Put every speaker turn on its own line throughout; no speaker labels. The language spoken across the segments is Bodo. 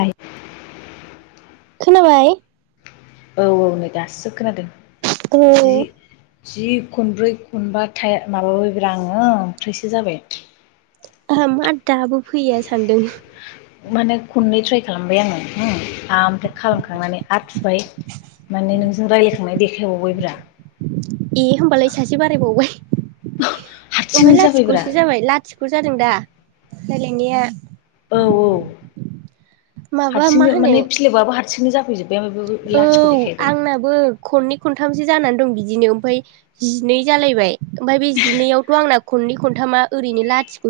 आय
खोनाबाय।
औ औ नै दासो खोनादो।
औ
जि जि खनब्रै खनबा थाया माबाबायब्रा आङो ओमफ्रायसो जाबाय।
आहा मा दाबो फैया सानदों।
माने खननै ट्राइ खालामबाय आङो होम आमफ्राय खालामखांनानै आरो बाय माने नों जों रायलायखांनाय देखायबावबाय ब्रा।
ए होमबालाय सासे बारायबावबाय
हारसिंनो
ओमफाय
जाबायब्रा
लाथिख'सो जाबाय लाथिख' जादों दा रायलायनाया?
औ औ
माबा मा
हारसिंनो
होनो
माने फिलोबाबो हार सिंनो जाफै जोब
औ आंनाबो खननै खनथामसो जानानै दं बिदिनो ओमफाय जिनै जालायबाय। ओमफाय बे जिनैआवथ' आंना खननै खनथामा ओरैनो लाथिख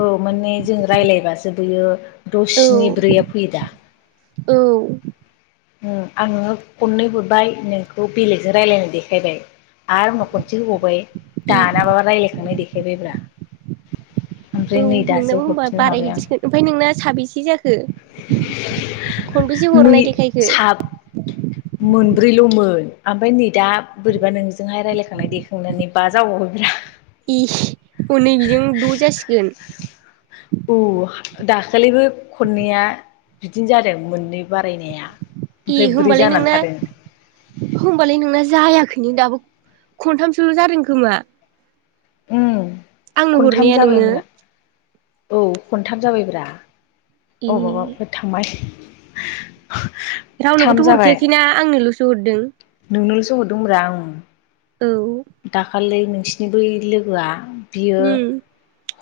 औ माने जों रायलाबासो जोबोयो द'
औ
स्नि ब्रैया फैयोदा।
औ
ओ आंङो खननै हरबाय नोंखौ बेलेगजों रायलायनाय देखायबाय। आरो उनाव खनसे होबावबाय
इ
दानाबाबा रायलायखांनाय देखायबायब्रा।
औ
ओमफ्राय नै दासो
नोंनाबो होनबा
हरफिननो हाबाय आं
बारायहैदि सिगोन ओमफाय नोंना। साबेसे जाखो? खो खनबैसे
नै
हरनाय देखायखो।
साब मोनब्रैल'मोन आमफाय नै दा बोरैबा नोंजोंहाय रायज्लायखांनाय देखांनानै बा जाबावबाय ब्रा।
इ हनै बेजों द' जासिगोन।
औ दाखालिबो खननैया बिदिनो जादों मोननै बारायनाया।
ए
ओमफ्राय ब्रै
होमबालाय
जानानै
नोंना
थादों
होमबालाय नोंना जायाखैनो दाबो खनथामसोल' जादों खोमा ।
उम।
आंनो
खनथाम
हरनाया नोङो
जाबायब्रा
।
औ खनथाम जाबायब्रा।
ए
अबवबाफोर थांबाय? [inaudible] थाम
रावनोबोथ'
जाबाय
हरखायाखैना आंनोलसो हरदों ।
थ हदोंब्रा उम।
औ।
खालै नोंसिनि बै लोगोआ बियो
उम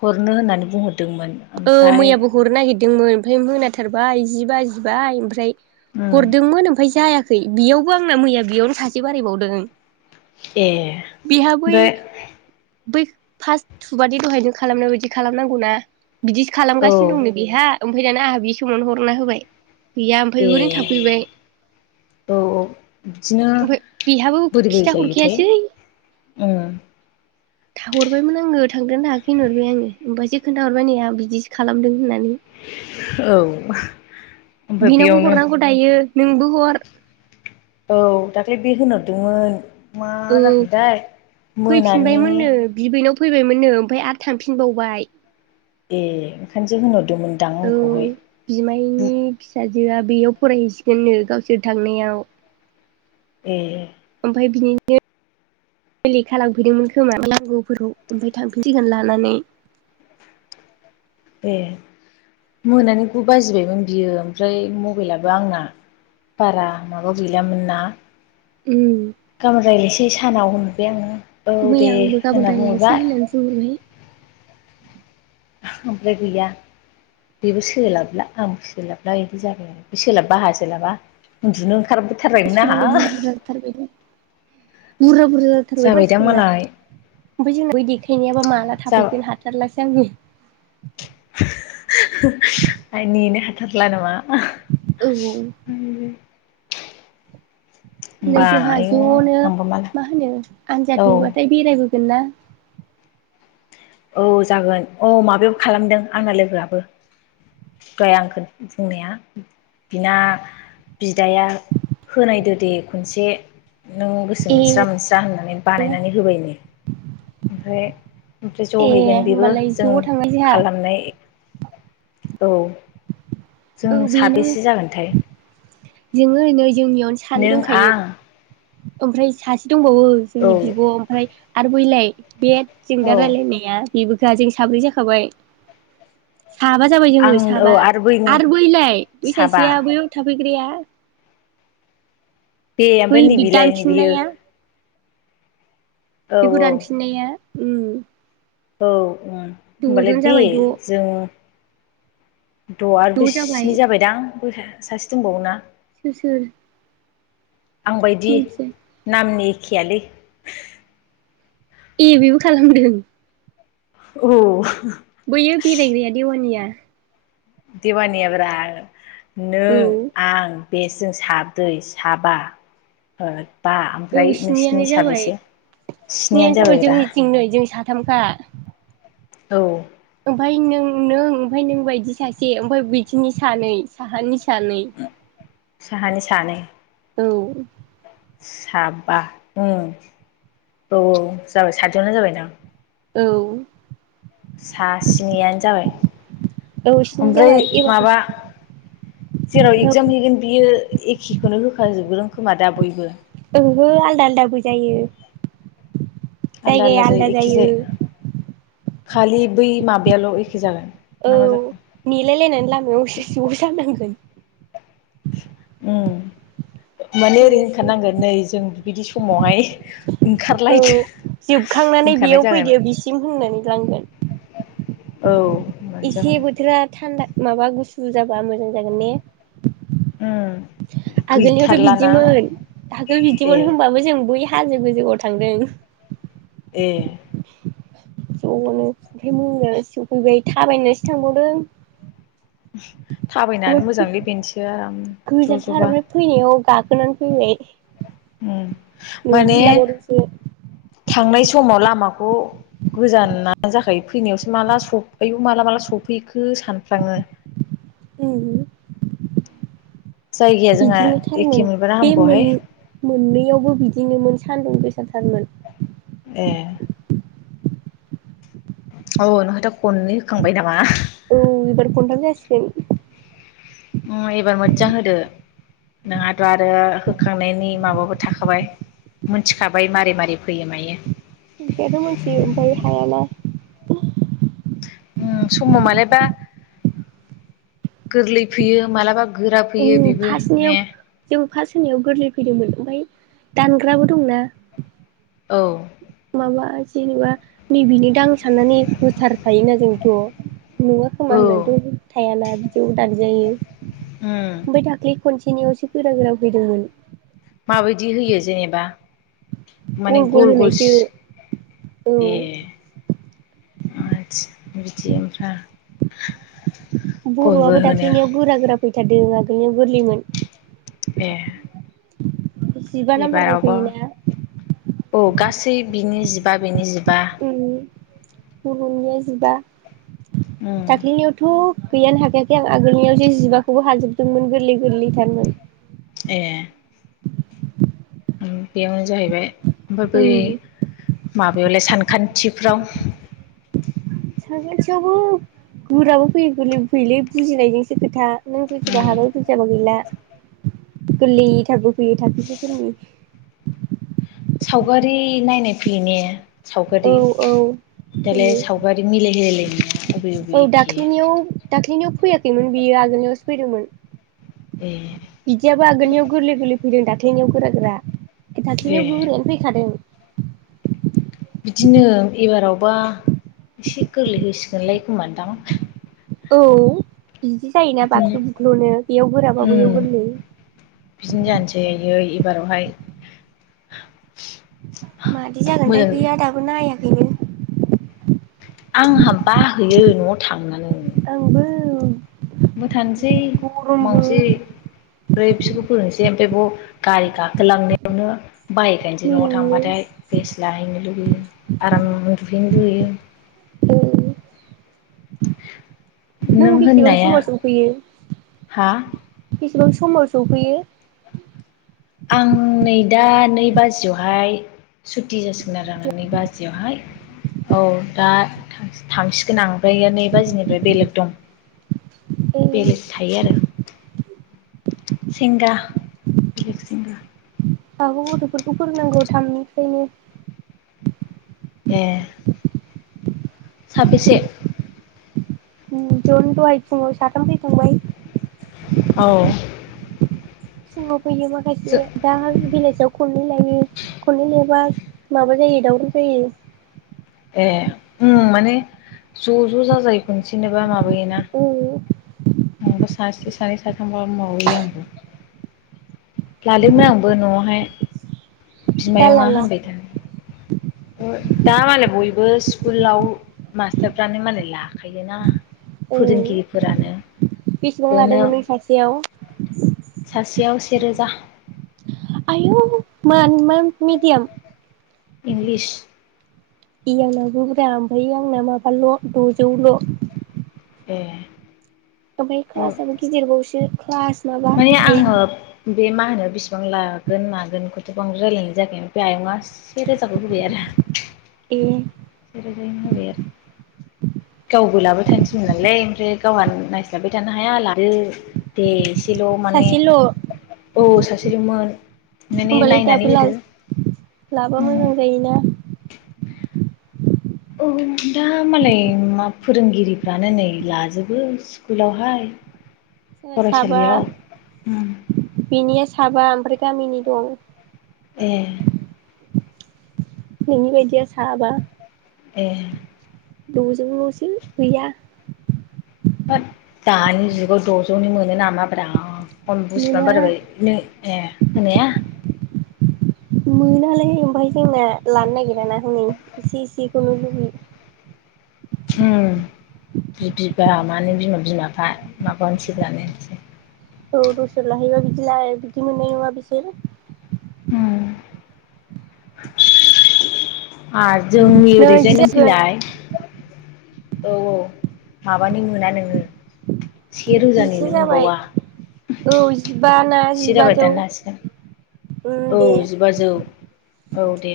हरनो होननानै बुंहरद
औ मैयाबो हरनो नागिरद दोंमोन ओमफ्राय मोनाथारबाय जि बाजिबाय ओमफ्राय
उम
हरदोंमोन ओमफाय जायाखै। खै बियावबो आंना मैया बियावनो सासे बारायबावदों ।
ए ओमफाय
बै फास्त थुबानि दहाय नों खालामनाय बायदि खालामनांगौ ना। बिदिसो
औ
खालामगासिनो दंनो बेहा । ओमफाय दाना आंहा बि समावनो हरना होबाय । गैया ओमफाय
ए
ओरैनो थाफैबाय
औ बिदिनो
ओमफाय बेहाबो
बोरै बोरै
खिथा
जायोथाय
हरखायासै
उम
थाहरबायमोन आङो थांदोंना थांङाखै होनहरबाय आङो। ओमफायसो खोनथा हरबाय ने आ बिदिसो खालामदों होननानै ।
औ। ओमफ्राय
बिनावबो
बेयावनो
हरनांगौ दायो। नोंबो हर।
औ दाख्लै बे होनहरदोंमोन। मा
औ
जाखोथाय मोनानि
फैफिनबायमोननो बिबैनाव फैबायमोननो ओमफ्राय आरो थांफिनबावबाय ।
ए ओंखायनोसों होनर
औ बिमायनि फिसाजो जोआ बेयाव फरायहैसिगोननो गावसोर थांनायाव ।
ए।
[unintelligible] लि खालामफैदोंमोन खोमा नांगौफोरखौ ओमफ्राय थांफिनसिगोना नानि।
ए मोनानि गु बाजिबायमोन बियो ओमफ्राय मबेइलाबो आंना बारा माबा गैलामोन ना
उम
गामार जायलो इसे सानाव हम [unintelligible] आङो। औ दे
मैया आंबो गाबोन
होनना
रायज्लायनोसै
बुंहरबाय
होननानै बुंहरहाय
ओमफ्राय गैया बेबो सोलाबला आंफो सोलाबला बिदि जाबाय आरो बि सोलाबा आहा सोलाबा उन्दुनो ओं ओंखारबोथारबायमोन
मानसिफोरा
आंहा
बुरजा बुरजा जाथारबाय बुरजा बुरजा जाथारबाय
जाबायदां
मानसिफोरना
मालाय
ओमफ्राय जोंनाव बै देखायनायाबा माला थाफैगोन हाथारलासो आङो।
आइ नेनो हाथारला नामा?
औ औ। नै
होमबा
जोंहा
आयु
जनो
आंबा माला
मा होनो
औ
आनजाद हैयबाथाय बेरायबो बिना।
औ जागोन औ माबायाव खालामदों आङो लोगोआबो गाय आंखौ बुंनाया बिना बिदाया होनायदो दे खनसे नों गोसो
ए
मोनस्रा मोनस्रा होननानै बानायनानै होबायनो। ओमफ्राय बे ज
ए
हैगोन बेबो
होमबालाय
जों
ज' थांनाय जोंहा
खालामनाय औ। जों
औ बेनो
साबेसे जागोनथाय?
जोङो नोय जोंनियावनो सानै
नों आं
दंखायो। ओमफ्राय सासे दंबावो
औ
जोंनि बिब ओमफ्राय आरो बैलाय बे
औ
सिंगार रायलायनाया बेबो गा जों साब्रै जाखाबाय। साबा जाबाय
आं
जोङो
औ
साबा।
बैनि
आरो बैलाय बै
साबा
सासेआ बैयाव थाफै ग्राया।
बे ओमफाय नै बिलाय नै बियो
दानफिननाया बेखो दानफिननाया उम।
औ उम होनबालाय
द'जन
दे
जाबाय द'
जों द' आ
ज' जाबाय
बिस्नि जाबायदां? बयहा सासे दंबावो ना?
सोर सोर?
आं बायदि
मिथिया
नामनि खियालै
ए बेबो खालामदों।
औ।
बैयो बेरायग्राया देवानिया
देवानियाब्रा
औ
नों, आं बे जों साबदै साबा ओ
औ स्नियानो जाबाय, स्नियानो जाबाय जोंनिथिं नै जों सा थामखा
औ
ओमफाय नों नों ओमफाय नों बायदि सासे ओमफाय बैथिनि सानै साहानि सा सानैै।
साहानि सानै।
औ।
साबा ओ औ औ जाबाय साद जनना जाबाय दां।
औ।
सा स्नियानो जाबाय
औ स्नि
ओमफ्राय
जाबाय
माबा
एबार
जेराव
औ
एगजाम हैगोन बियो एखेखौनो होखाजोबदों खोमा दा बयबो।
ओहो आलदा, आलदाबो जायो। जायगाया आलदा जायो।
खालि बै माबायाल' एखे जागोन।
औ
ना मा जाखो
नेेलायलायनानै लामायावसो ज' जानांगोन।
उम माने ओरै
होमबासो जागोन
होनखानांगोन नै जों बिदि समावहाय
औ
ओंखारलायदो
जोबखांनानै
होनखानाय
बेयाव
जागोन
फैदो बिसिम होननानै लांगोन।
औ होनबानो जागोन
इसे बोथोरा थान्दा माबा गुसु जाबा मोजां जागोन ने?
ओम
आगोलनियावथ' बिदिमोन आगोल
ए
बिदिमोन होनबाबो जों बै हाजो गोजौआव थांदों।
ए
ज'नो ओमफ्राय मोननानैसो सफैबाय थाबायनानैसो थांबावदों।
थाबायनानै
ओमफ्राय
मोजाङै बेनोसै आराम ज'
गोजानथार
ज'बा।
ओमफ्राय फैनायाव गाखोनानै फैबाय। नैजि
माने
लाबावदोंसो
थांनाय समाव लामाखौ गोजानानो जाखायो फैनायावसो माला सफ आयु माला माला सफैखो सानफ्राङो
उम
जायगाया जोंहा
बिदिनो
एखे
थारमोन
मोनबाना
बे
हामगौहाय
मोन-मोननैयावबो बिदिनो मोन। सान्दुं गोसाथारमोन।
ए। औ नोंहाथ' खननै होखांबाय नामा?
औ इबार जासिगोन।
एबार मोजां होदो नोंहाथ' आरो होखांनायनि माबाबो थाखाबाय मोनथिखाबाय मारै मारै फैयो मायो।
मिथिनायाथ' मिथियो ओमफ्राय हायाना।
उ समाव मालाबा गोरलै फैयो मालाबा गोरा फैयो बेबो ने
फास होनायाव गोरलै फैदोंमोन ओमफ्राय दानग्राबो दंना।
औ
[unintelligible] नैबेनोदां साननानै होथारखायोना जोंथ' नंगौ खोमा
औ
होननानैथ' थायाना बिदियाव दागजायो
उम
ओमफ्राय दाख्लै खनसेनियावसो गोरा गोरा फैदोंमोन।
माबायदि होयो जेनेबा?
गल गल होनायसो औ।
आतसा बिदि ओमफ्राय गल गल
बर'आबो
होनो
दाख्लैनियाव गोरा गोरा फैथारदों आगोलनो गोरलैमोन।
ए
जिबा नाम्बारनि
एबारावबो
फैयोना?
औ गासै बिनि जिबा बेनि जिबा।
ओं ब'रनिया जिबा।
उम
दाख्लिनियावथ' गैयानो हाखायाखै आं आगोलनियाव जे जिबाखौबो हाजोबदोंमोन गोरलै गोरलैथारमोन।
ए बेयावनो जाहैबाय। ओमफाय बै
उम
माबायावलाय सानखान्थिफ्राव?
सानखान्थियावबो गोराबो फैयो गोरलैबो फैयोलै बुजिनायजोंसो खोथा। नों
उम
फैथिहागो फैसाबो गैला । गोललै थाग फैयै थाखोसेफोरनि
सावगारि नायनाय फै ने
औ
सावगारि
औ
दालाय
फैयो
सावगारि मिलाय होलायलायनाय [unintelligible]
औ दाख्लिनियाव दाख जिनियाव फैयाखैमोन बियो आगोलनो फैदोंमोन
ए
। बिदियाबा आगनियाव गोरलै गोरलै फैदों दाक्लिनियाव गोरा गोरा ।
ए
दाक्लिनियाव गोरायानो फैखादों ।
बिदिनो एबारावबा एसे गोरलै होसिगोनलाय खोमां दां ।
औ बिदि जायोना बाख्लु बुख्लुनो बेयाव गोराबा
उम
बेयाव गोरलै ।
बारावहाय
मादि जागोनथाय गैया दाबो नाया बिनो
आंहा बाहोयो न'आव थांनानै
आंबो
मोटान दै
गरमबो
माउजि ब्रै बिसोरखौ फोरोंसै ओमफ्राय ब गारि गाखोलांनायावनो बाइखायनोसै न'आव
मेङो
थांबाथाय फेस लाहैनो दोगो आराम दुहैनो लुुयैयो ।
औ
नों
बेसेबां
होननाया
समाव
हा
बिसिबां समाव सफैयो
आं नै दा नै बाजियावहाय सुटि जासिगोन आरो आङो नै बाजियावहाय औ दा थांसिगोन आं ओमफ्राय नै बाजिनिफ्राय बेलेग दं
ए
बेलेग थायो आरो । सेंगा बेलेग सेंगा ।
आंबो गथ'फोरखौ फोरोंनांगौ थामनिफ्रायनो ।
ए साबैसे?
जन‌ दहाय फुङाव साथाम फैखांबाय ।
औ।
फुङाव फैयो
जों
माखासे दा बेलाेसियाव खननै लायो खननै लायबा माबा जायो दावरो जायो ।
ए उ माने ज' ज' जाजाय खनसेनोबा माबा
औ।
आंबा सासे सानै साथाम गाहाम माबायो आंबो लादोंमोन आंबो न'आवहाय।
दाला
बिमायंआ
ला
होनबाय था। ओ दा मानो बयबो स्कुलाव मास्टारफ्रानो मालाय लाखायोना ।
ओ
फोरोंगिरिफोरानो
बेसेबां
बेनो
लादोंमोन नों सासेयाव
सासेयाव सेे रोजा ।
आयौ मान मा मिडियाम?
इंलिस।
[unintelligible] ब्रा ओमफाय आंना माबाल द'जौल' ।
ए।
ओमफ्राय
औ
क्लासआबो गिदिरबावसो । क्लास। माबा
माने आङो
आया।
बे मा होनो बिसिबां लागोन मागोन खौथ' बांद्राय रायज्लायनाय जायाखै ओमफ्राय आयंआ से रोजाखौ होबाय आरो।
ए।
नों होबाय आरो? गावबो लाबाय थानो थिनो नालाय ओमफ्राय गावहा नायस्लाबाय थानो हाया लादो दे। सेल' माने
सासेल'
औ सासेल'मोन। माने
होमबालाय
नायनानै
दाबो
होदो
ला-लाबा मोजां जायोना।
औ, दा मालाय मा फोरोंगिरिफ्रानो नै लाजोबो स्कुलावहाय।
जोङो साबा
फरायसालियाव
बेनि साबा ओमफ्राय गामिनि दं।
ए।
नोंनि बायदिया साबा।
ए।
द'जौ लसो गैया।
होथ, दानि जुगाव द'जौनि मोनो नामा ब्रा? अल बुस्थुवानो
मोना
बारायबायनो ए होनाया?
मोनालै ओमफ्राय जोंना लानो नागिराना हनै एसे एसेखौल लुबैयो।
[unintelligible] बिबा माने बिमा बिमाफ्रा माबामोनसे बायनायसै।
औ दस्रायाव लाहैबा बिदि बिदि मोननाय नङा बिसोर।
[unintelligible] जोंनि
नै
ओरैजाय
जि
नों
जागोन
फैलाय। औ-औ माबानो मोना नोङो। से रोजानिनो
जिसे जाबाय
मोनबावा,
औ जिबा ना
सेक जाबाय
जिबाजौ
दाननो हासिगोन,
उम
औ
दे
जिबाजौ। औ दे।